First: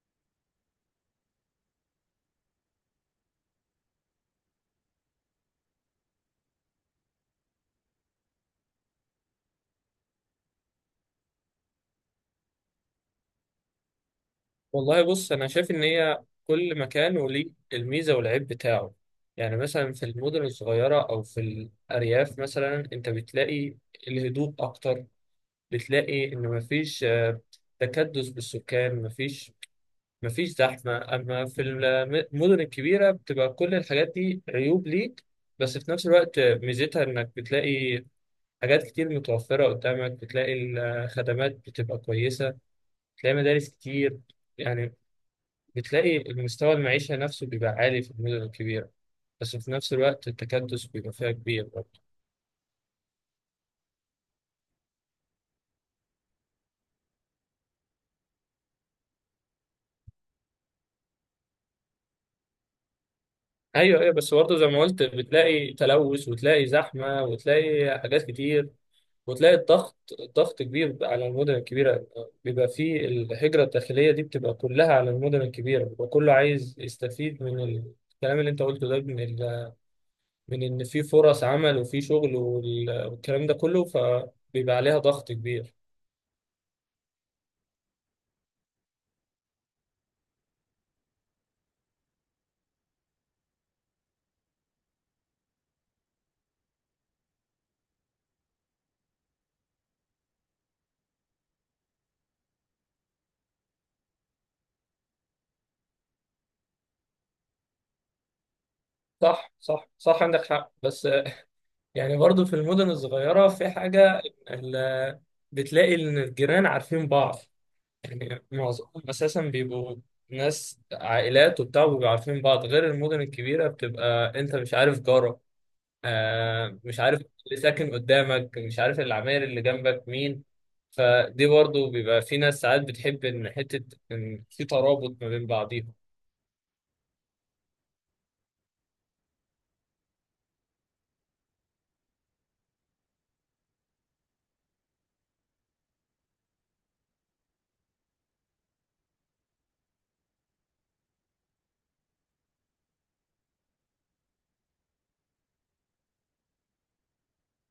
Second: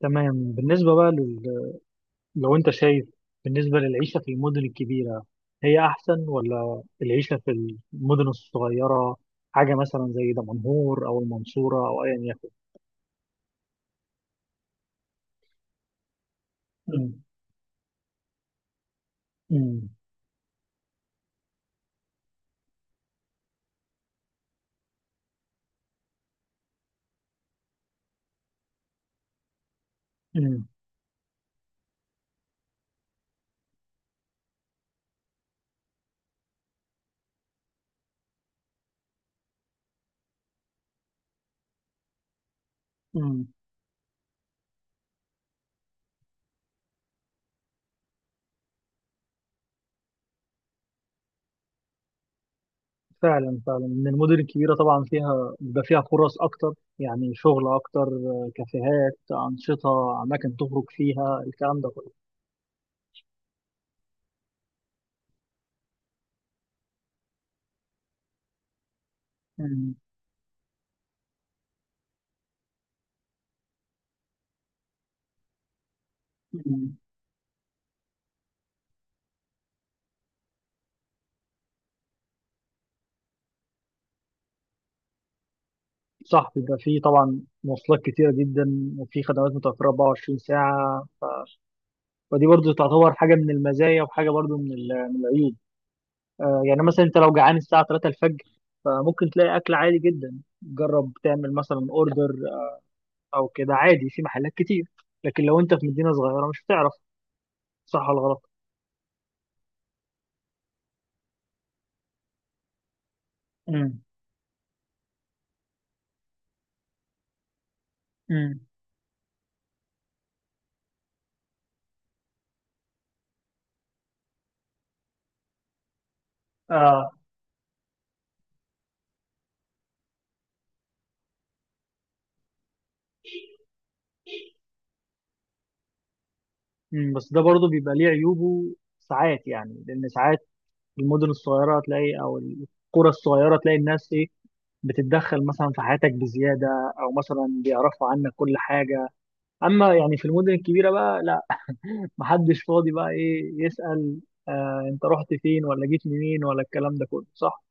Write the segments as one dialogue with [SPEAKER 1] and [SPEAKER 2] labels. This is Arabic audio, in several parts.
[SPEAKER 1] تمام بالنسبة بقى لو أنت شايف بالنسبة للعيشة في المدن الكبيرة، هي أحسن ولا العيشة في المدن الصغيرة، حاجة مثلا زي دمنهور أو المنصورة أو أيا يكن.
[SPEAKER 2] والله بص، انا شايف ان هي كل
[SPEAKER 1] أمم،
[SPEAKER 2] مكان وليه الميزه والعيب بتاعه. يعني
[SPEAKER 1] أمم،
[SPEAKER 2] مثلا في المدن الصغيره او في الارياف مثلا انت بتلاقي الهدوء اكتر. بتلاقي ان مفيش تكدس بالسكان، مفيش
[SPEAKER 1] أمم،
[SPEAKER 2] زحمه. اما في المدن الكبيره بتبقى كل الحاجات دي عيوب ليك، بس في نفس الوقت ميزتها انك بتلاقي حاجات كتير متوفره قدامك. بتلاقي الخدمات بتبقى كويسه، بتلاقي
[SPEAKER 1] أمم.
[SPEAKER 2] مدارس كتير. يعني بتلاقي المستوى المعيشة نفسه بيبقى عالي في المدن الكبيرة، بس في نفس الوقت التكدس بيبقى فيها كبير برضه.
[SPEAKER 1] فعلا فعلا إن المدن الكبيرة طبعا فيها بيبقى فيها فرص أكتر، يعني شغل أكتر، كافيهات، أنشطة، أماكن تخرج فيها، الكلام ده كله.
[SPEAKER 2] أيوه، أيوه، بس برضه زي ما قلت بتلاقي تلوث وتلاقي زحمة وتلاقي حاجات كتير وتلاقي
[SPEAKER 1] أمم،
[SPEAKER 2] الضغط، ضغط كبير على المدن الكبيرة. بيبقى فيه الهجرة الداخلية دي بتبقى كلها على المدن الكبيرة، بيبقى كله عايز
[SPEAKER 1] أمم.
[SPEAKER 2] يستفيد من الكلام اللي أنت قلته ده، من إن في فرص عمل وفي شغل وال- والكلام ده كله، فبيبقى عليها ضغط كبير.
[SPEAKER 1] صح، بيبقى فيه طبعا مواصلات كتيرة جدا وفي خدمات متوفرة 24 ساعة، ودي برضو تعتبر حاجة من المزايا وحاجة برضو من من العيوب. يعني مثلا انت لو جعان الساعة 3 الفجر فممكن تلاقي أكل عادي جدا، جرب تعمل مثلا اوردر أو كده عادي في محلات كتير. لكن لو انت في مدينة صغيرة مش هتعرف صح ولا غلط.
[SPEAKER 2] صح، صح، صح، عندك حق. بس يعني برضو في المدن الصغيرة في
[SPEAKER 1] امم،
[SPEAKER 2] حاجة، ال- بتلاقي إن الجيران عارفين بعض. يعني
[SPEAKER 1] امم،
[SPEAKER 2] معظمهم أساسا بيبقوا ناس عائلات وبتاع وبيبقوا عارفين بعض، غير المدن الكبيرة بتبقى أنت مش عارف جارك، مش
[SPEAKER 1] اه،
[SPEAKER 2] عارف اللي ساكن قدامك، مش عارف العماير اللي جنبك مين. فدي برضو بيبقى في ناس ساعات بتحب إن حتة إن في ترابط ما بين بعضيهم.
[SPEAKER 1] امم. بس ده برضو بيبقى ليه عيوبه ساعات، يعني لأن ساعات المدن الصغيرة تلاقي أو القرى الصغيرة تلاقي الناس إيه، بتتدخل مثلا في حياتك بزيادة، أو مثلا بيعرفوا عنك كل حاجة. أما يعني في المدن الكبيرة بقى محدش فاضي بقى ايه يسأل آه انت رحت فين ولا جيت منين ولا الكلام ده كله، صح.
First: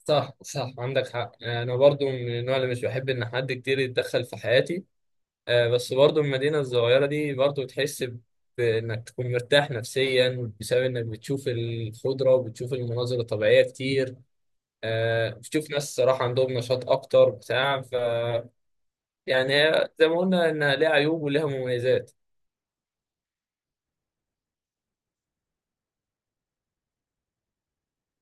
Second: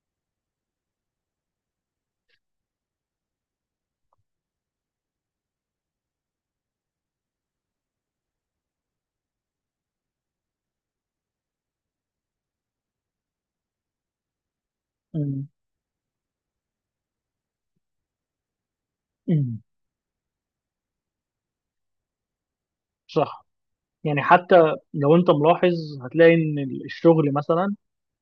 [SPEAKER 2] صح، صح، عندك حق. أنا برضو من النوع اللي مش بحب إن حد كتير يتدخل في حياتي. آه، بس برضه المدينة الصغيرة دي برضه تحس بإنك تكون مرتاح نفسيا بسبب إنك بتشوف الخضرة وبتشوف المناظر الطبيعية كتير.
[SPEAKER 1] مم.
[SPEAKER 2] بتشوف ناس صراحة عندهم نشاط أكتر بتاع ف يعني
[SPEAKER 1] مم.
[SPEAKER 2] هي زي ما قلنا إنها ليها عيوب وليها مميزات.
[SPEAKER 1] صح، يعني حتى لو انت ملاحظ هتلاقي ان الشغل مثلا،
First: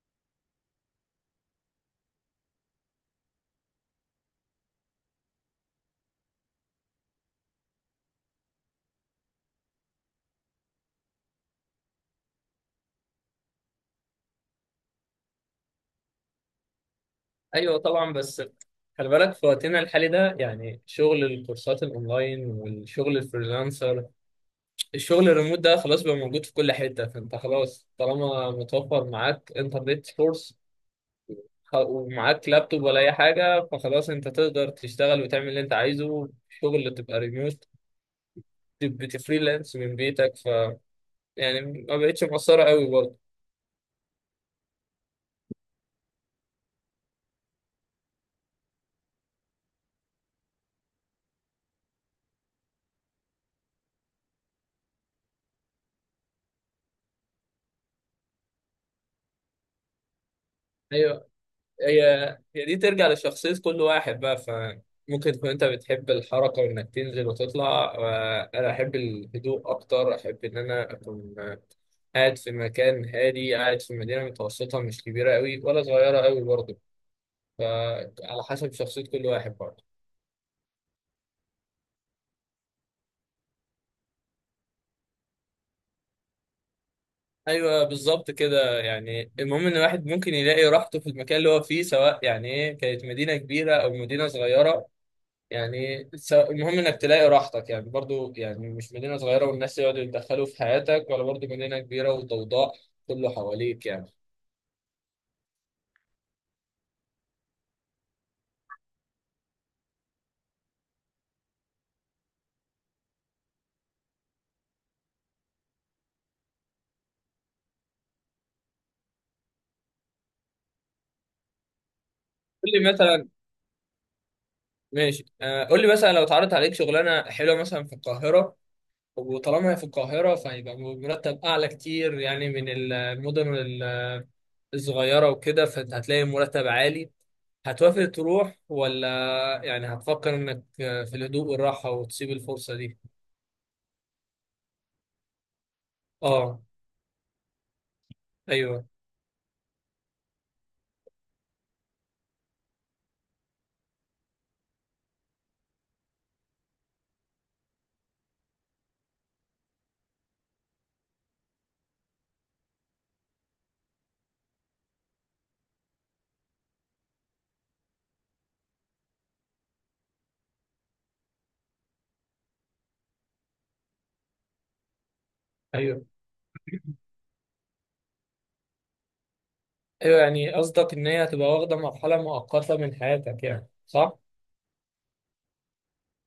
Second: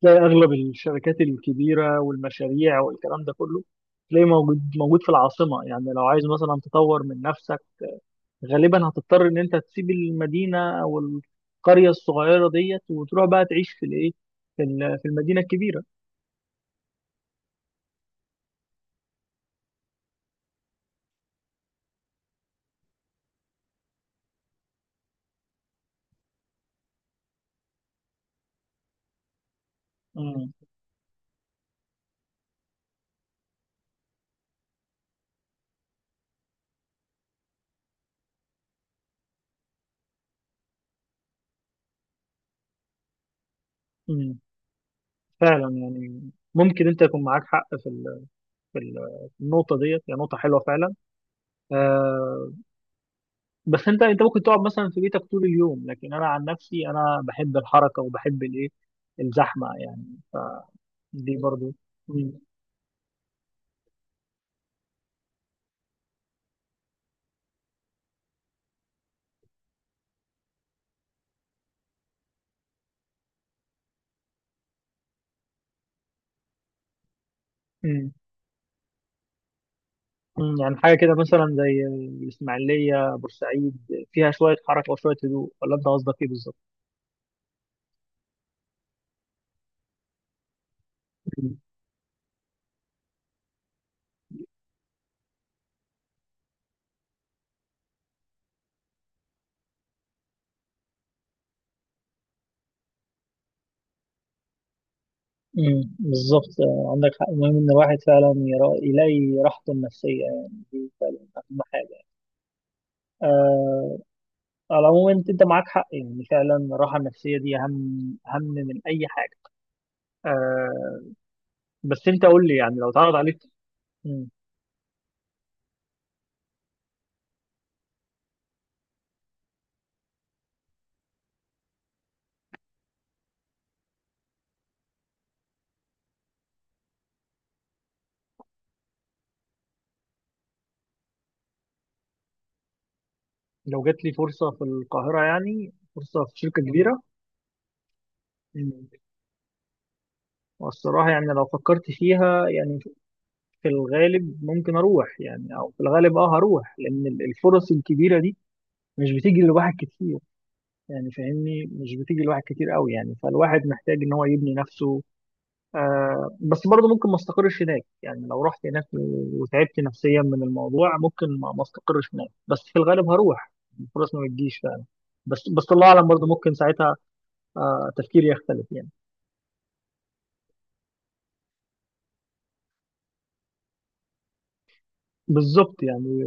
[SPEAKER 1] تلاقي اغلب الشركات الكبيره والمشاريع والكلام ده كله تلاقي موجود موجود في العاصمه. يعني لو عايز مثلا تطور من نفسك غالبا هتضطر ان انت تسيب المدينه او القريه الصغيره ديت وتروح بقى تعيش في الايه، في في المدينه الكبيره.
[SPEAKER 2] أيوة، طبعا. بس خلي بالك في وقتنا الحالي ده، يعني شغل الكورسات الأونلاين والشغل الفريلانسر، الشغل الريموت ده خلاص بقى موجود في كل حتة. فأنت خلاص طالما متوفر معاك انترنت
[SPEAKER 1] مم.
[SPEAKER 2] سورس ومعاك لابتوب ولا اي حاجه، فخلاص انت تقدر تشتغل وتعمل اللي انت عايزه. شغل تبقى ريموت، بتفريلانس من بيتك، ف يعني ما بقتش مقصره قوي برضه.
[SPEAKER 1] مم. فعلا يعني ممكن انت يكون معاك حق في في في النقطه ديت، هي نقطه حلوه فعلا. آه، بس انت ممكن تقعد مثلا في بيتك طول اليوم، لكن انا عن نفسي انا بحب الحركه وبحب الايه، الزحمه يعني،
[SPEAKER 2] ايوه.
[SPEAKER 1] دي برضو.
[SPEAKER 2] هي
[SPEAKER 1] مم.
[SPEAKER 2] هي دي ترجع لشخصيه كل واحد بقى. ف ممكن تكون انت بتحب الحركه وانك تنزل وتطلع، انا احب الهدوء اكتر. احب ان انا اكون قاعد في مكان هادي، قاعد في مدينه متوسطه، مش كبيره قوي ولا صغيره قوي برضه.
[SPEAKER 1] مم.
[SPEAKER 2] فعلى حسب شخصيه كل واحد برضه.
[SPEAKER 1] مم. يعني حاجه كده مثلا زي الاسماعيليه بورسعيد فيها شويه حركه وشويه هدوء، ولا انت قصدك ايه بالظبط؟
[SPEAKER 2] ايوه، بالظبط كده. يعني المهم ان الواحد ممكن يلاقي راحته في المكان اللي
[SPEAKER 1] مم.
[SPEAKER 2] هو فيه، سواء يعني ايه كانت مدينه كبيره او مدينه صغيره. يعني المهم انك تلاقي راحتك، يعني برضو يعني مش مدينه صغيره والناس يقعدوا يتدخلوا في حياتك، ولا برضو مدينه كبيره وضوضاء كله حواليك يعني.
[SPEAKER 1] مم. بالظبط، عندك حق، المهم ان الواحد فعلا يلاقي راحته النفسيه، يعني دي فعلا اهم حاجه. آه على العموم انت معاك حق، يعني فعلا الراحه النفسيه دي اهم اهم من اي حاجه. آه بس انت قول لي
[SPEAKER 2] قول
[SPEAKER 1] يعني لو
[SPEAKER 2] لي
[SPEAKER 1] اتعرض
[SPEAKER 2] مثلا.
[SPEAKER 1] عليك. مم.
[SPEAKER 2] ماشي، آه، قول لي مثلا، لو اتعرضت عليك شغلانه حلوه مثلا في القاهره، وطالما هي في القاهره فهيبقى مرتب اعلى كتير يعني من المدن الصغيره وكده، فهتلاقي مرتب عالي، هتوافق تروح ولا يعني هتفكر انك في الهدوء والراحة وتسيب الفرصة دي؟
[SPEAKER 1] لو جات لي فرصه في القاهره، يعني فرصه في
[SPEAKER 2] اه،
[SPEAKER 1] شركه كبيره.
[SPEAKER 2] ايوه.
[SPEAKER 1] مم. والصراحه يعني لو فكرت فيها يعني، في الغالب ممكن اروح، يعني او في الغالب هروح لان الفرص الكبيره دي مش بتيجي لواحد كتير. يعني فاهمني، مش بتيجي لواحد كتير قوي، يعني فالواحد محتاج ان هو يبني نفسه. بس برضه ممكن ما استقرش هناك، يعني لو رحت هناك وتعبت نفسيا من الموضوع ممكن ما استقرش هناك. بس في الغالب هروح، الفرص ما بتجيش فعلا. بس بس الله
[SPEAKER 2] ايوه،
[SPEAKER 1] اعلم، برضه ممكن ساعتها تفكيري يختلف يعني.
[SPEAKER 2] ايوه، يعني قصدك ان هي هتبقى واخدة مرحلة مؤقتة من حياتك يعني، صح؟
[SPEAKER 1] بالظبط يعني،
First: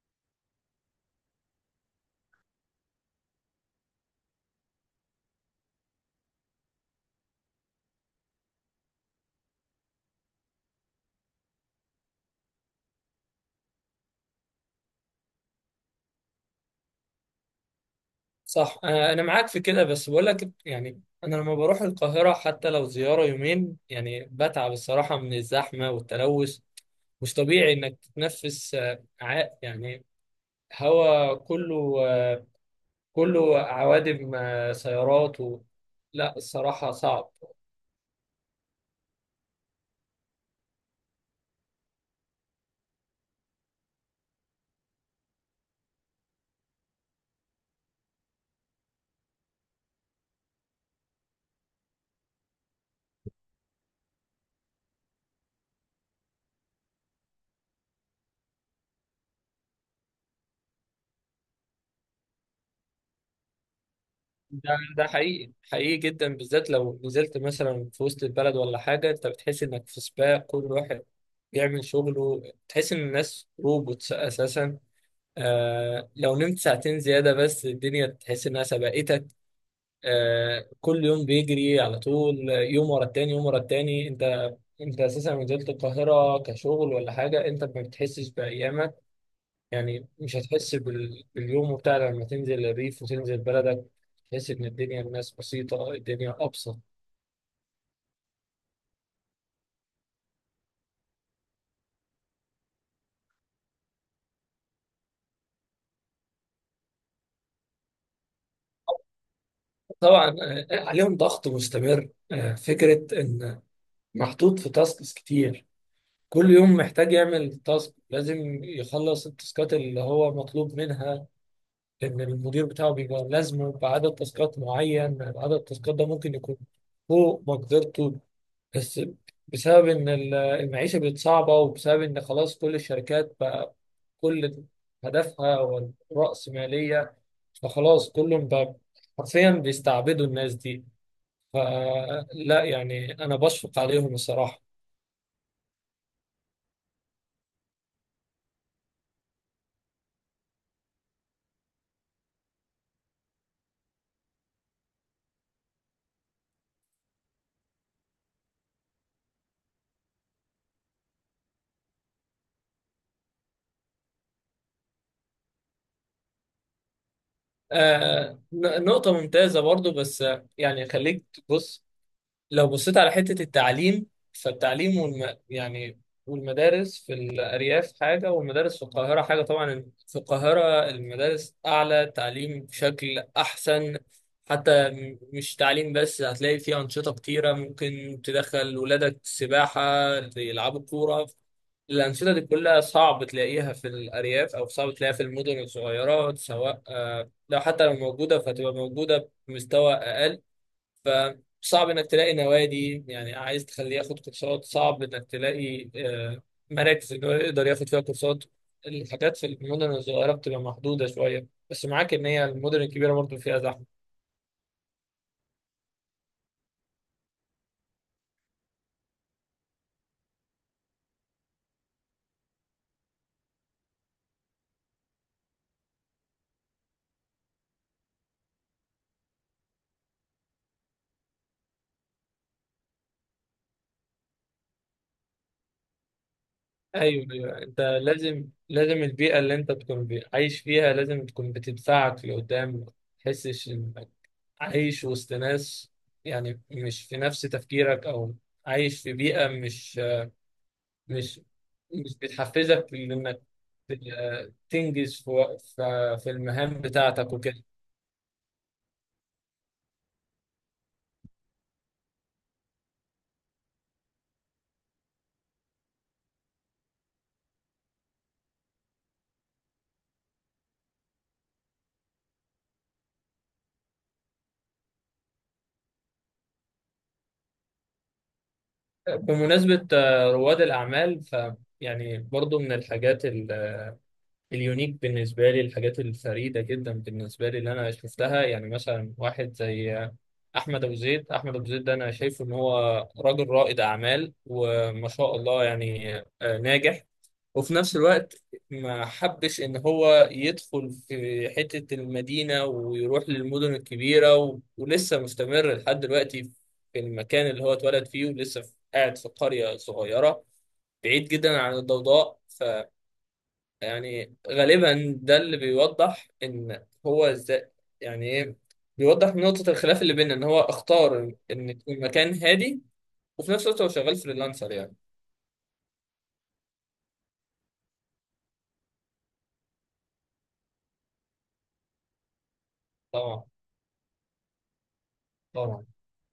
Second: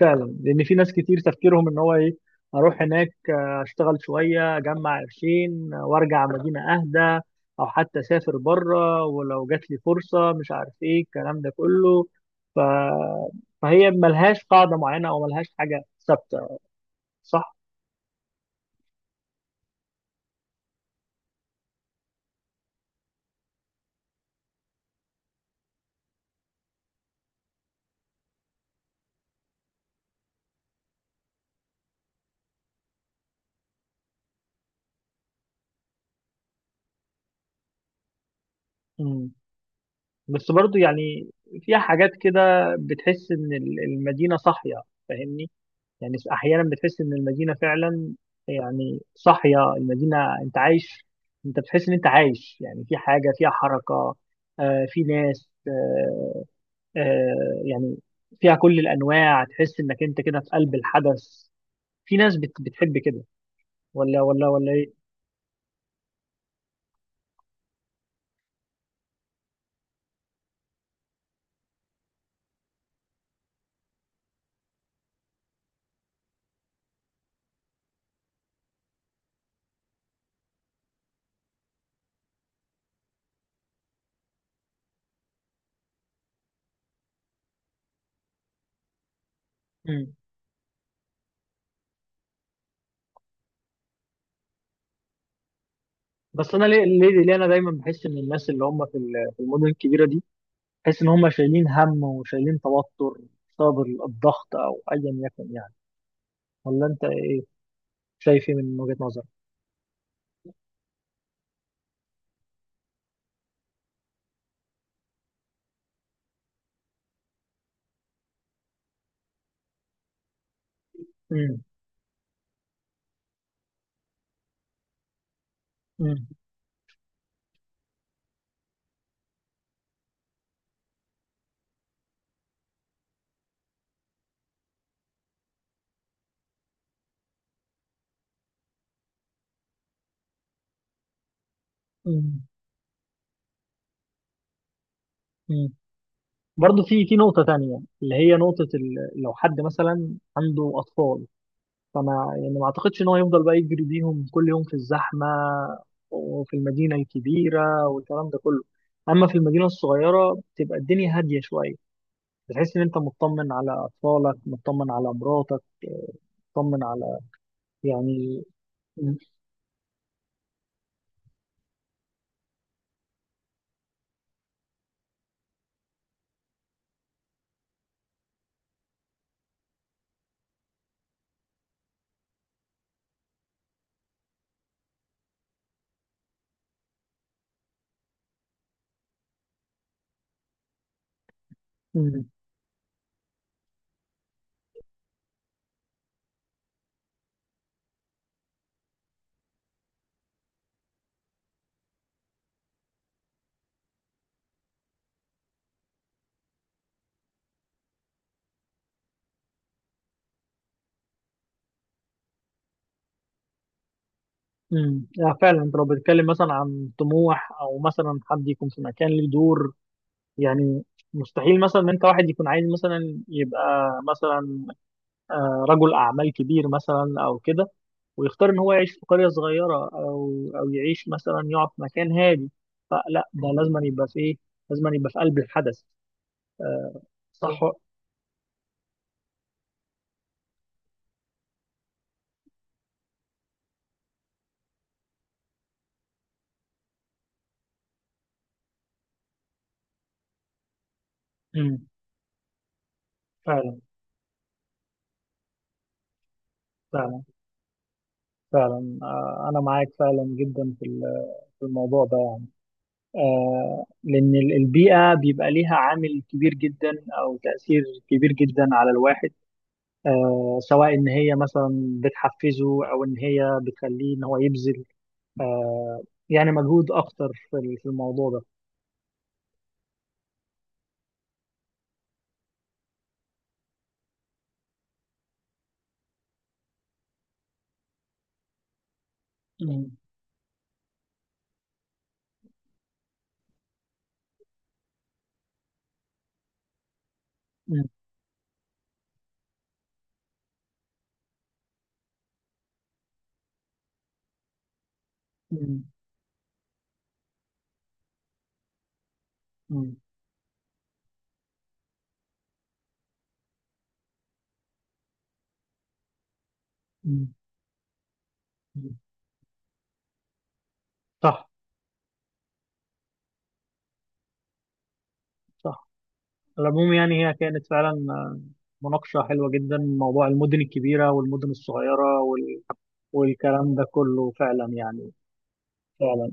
[SPEAKER 1] فعلا لان في ناس كتير تفكيرهم ان هو ايه، اروح هناك اشتغل شويه اجمع قرشين وارجع مدينه اهدى، او حتى اسافر بره ولو جات لي فرصه مش عارف ايه الكلام ده كله. ف... فهي ملهاش قاعده معينه او ملهاش حاجه ثابته، صح.
[SPEAKER 2] صح. انا معاك في كده، بس بقول لك يعني انا لما بروح القاهرة حتى لو زيارة يومين يعني بتعب الصراحة من الزحمة والتلوث. مش طبيعي انك تتنفس، يعني هوا كله، كله عوادم، سيارات لا، الصراحة صعب.
[SPEAKER 1] مم. بس برضو يعني فيها حاجات كده، بتحس ان المدينه صاحيه، فاهمني. يعني احيانا بتحس ان المدينه فعلا، يعني صاحيه المدينه، انت عايش، انت بتحس ان انت عايش يعني، في حاجه فيها حركه، في ناس، يعني فيها كل الانواع، تحس انك انت كده في قلب الحدث. في ناس بتحب كده، ولا
[SPEAKER 2] ده
[SPEAKER 1] ايه؟
[SPEAKER 2] ده حقيقي، حقيقي جدا، بالذات لو نزلت مثلا في وسط البلد ولا حاجة. انت بتحس انك في سباق، كل واحد بيعمل شغله. تحس ان الناس روبوتس اساسا. لو نمت ساعتين زيادة بس الدنيا تحس انها سبقتك. كل يوم بيجري على طول، يوم ورا التاني يوم ورا التاني. انت اساسا لو نزلت القاهرة كشغل ولا حاجة انت ما بتحسش بأيامك. يعني
[SPEAKER 1] مم.
[SPEAKER 2] مش هتحس باليوم بتاع لما تنزل الريف وتنزل بلدك. تحس إن الدنيا، الناس بسيطة، الدنيا
[SPEAKER 1] بس انا
[SPEAKER 2] أبسط.
[SPEAKER 1] ليه انا دايما بحس ان الناس اللي هم في في المدن الكبيره دي، بحس ان هم شايلين هم وشايلين توتر بسبب الضغط او ايا يكن يعني، ولا انت شايف ايه من وجهه نظرك؟
[SPEAKER 2] طبعا، عليهم ضغط مستمر. فكرة إن محطوط في تاسكس كتير، كل يوم محتاج يعمل تاسك، لازم يخلص التاسكات اللي هو مطلوب منها.
[SPEAKER 1] مم.
[SPEAKER 2] إن المدير بتاعه بيبقى لازمه بعدد تاسكات معين، عدد التاسكات ده
[SPEAKER 1] مم.
[SPEAKER 2] ممكن يكون فوق مقدرته. بس بسبب ان المعيشه بقت صعبه، وبسبب ان خلاص كل الشركات بقى كل هدفها هو الرأسمالية. فخلاص كلهم بقى حرفيا بيستعبدوا الناس دي.
[SPEAKER 1] مم.
[SPEAKER 2] فلا، يعني انا بشفق عليهم الصراحه.
[SPEAKER 1] مم. برضه في نقطة تانية اللي هي نقطة لو حد مثلا عنده أطفال، فما يعني ما أعتقدش إن هو يفضل بقى يجري بيهم كل يوم في الزحمة وفي المدينة الكبيرة والكلام ده كله. أما في المدينة الصغيرة بتبقى الدنيا هادية شوية، بتحس إن أنت مطمن على أطفالك، مطمن على مراتك، مطمن على
[SPEAKER 2] آه،
[SPEAKER 1] يعني.
[SPEAKER 2] نقطه
[SPEAKER 1] مم.
[SPEAKER 2] ممتازه برضو. بس يعني خليك تبص، لو بصيت على حتة التعليم، فالتعليم يعني والمدارس في الأرياف حاجة والمدارس في القاهرة حاجة. طبعا في القاهرة المدارس أعلى تعليم بشكل أحسن. حتى مش تعليم بس، هتلاقي فيه أنشطة كتيرة، ممكن تدخل ولادك سباحة، يلعبوا كورة.
[SPEAKER 1] مم.
[SPEAKER 2] الأنشطة دي كلها صعب تلاقيها في الأرياف أو صعب تلاقيها في المدن الصغيرة، سواء لو حتى لو موجودة فهتبقى موجودة بمستوى أقل. فصعب انك تلاقي نوادي، يعني عايز تخليه ياخد كورسات، صعب انك تلاقي مراكز ان هو يقدر ياخد فيها كورسات. الحاجات في المدن الصغيره بتبقى محدوده شويه، بس معاك ان هي المدن الكبيره برضو فيها زحمه.
[SPEAKER 1] مم. فعلا، أنت لو بتتكلم مثلا عن طموح أو مثلا حد يكون في مكان ليه دور، يعني مستحيل مثلا ان انت واحد يكون عايز مثلا يبقى مثلا رجل اعمال كبير مثلا او كده، ويختار ان هو يعيش في قريه صغيره او يعيش مثلا يقعد في مكان هادي. فلا، ده لازم يبقى في ايه، لازم يبقى في قلب الحدث.
[SPEAKER 2] ايوه،
[SPEAKER 1] صح
[SPEAKER 2] ايوه.
[SPEAKER 1] بالظبط.
[SPEAKER 2] انت لازم البيئه اللي انت تكون عايش فيها لازم تكون بتدفعك لقدام ما تحسش انك عايش وسط ناس يعني مش في نفس تفكيرك، او عايش في بيئه مش
[SPEAKER 1] مم.
[SPEAKER 2] مش بتحفزك لانك
[SPEAKER 1] فعلا
[SPEAKER 2] تنجز في المهام
[SPEAKER 1] فعلا
[SPEAKER 2] بتاعتك وكده.
[SPEAKER 1] فعلا، انا معاك فعلا جدا في في الموضوع ده، يعني لان البيئه بيبقى ليها عامل كبير جدا او تاثير كبير جدا على الواحد، سواء ان هي مثلا بتحفزه او ان هي بتخليه ان هو يبذل، آه، يعني مجهود اكتر في في الموضوع ده.
[SPEAKER 2] بمناسبة رواد الأعمال، ف يعني برضو من الحاجات اليونيك بالنسبة لي، الحاجات الفريدة جدا بالنسبة لي اللي أنا شفتها، يعني مثلا واحد زي
[SPEAKER 1] مم.
[SPEAKER 2] أحمد أبو زيد، أحمد أبو زيد ده أنا شايفه إن هو راجل رائد أعمال وما شاء الله، يعني ناجح. وفي
[SPEAKER 1] مم.
[SPEAKER 2] نفس الوقت ما حبش ان هو يدخل في حتة المدينة ويروح للمدن الكبيرة ولسه مستمر
[SPEAKER 1] مم.
[SPEAKER 2] لحد دلوقتي في المكان اللي هو اتولد فيه، ولسه قاعد في قرية
[SPEAKER 1] مم.
[SPEAKER 2] صغيرة بعيد جدا عن الضوضاء. فيعني غالبا ده اللي بيوضح ان هو
[SPEAKER 1] مم.
[SPEAKER 2] ازاي، يعني ايه، بيوضح نقطة الخلاف اللي بيننا ان هو اختار
[SPEAKER 1] صح
[SPEAKER 2] ان يكون مكان هادي، وفي نفس الوقت هو شغال فريلانسر يعني.
[SPEAKER 1] صح. على العموم يعني هي كانت فعلا مناقشة حلوة جدا، موضوع المدن الكبيرة والمدن الصغيرة
[SPEAKER 2] طبعا،
[SPEAKER 1] والكلام ده كله فعلا يعني،
[SPEAKER 2] طبعا.
[SPEAKER 1] فعلا.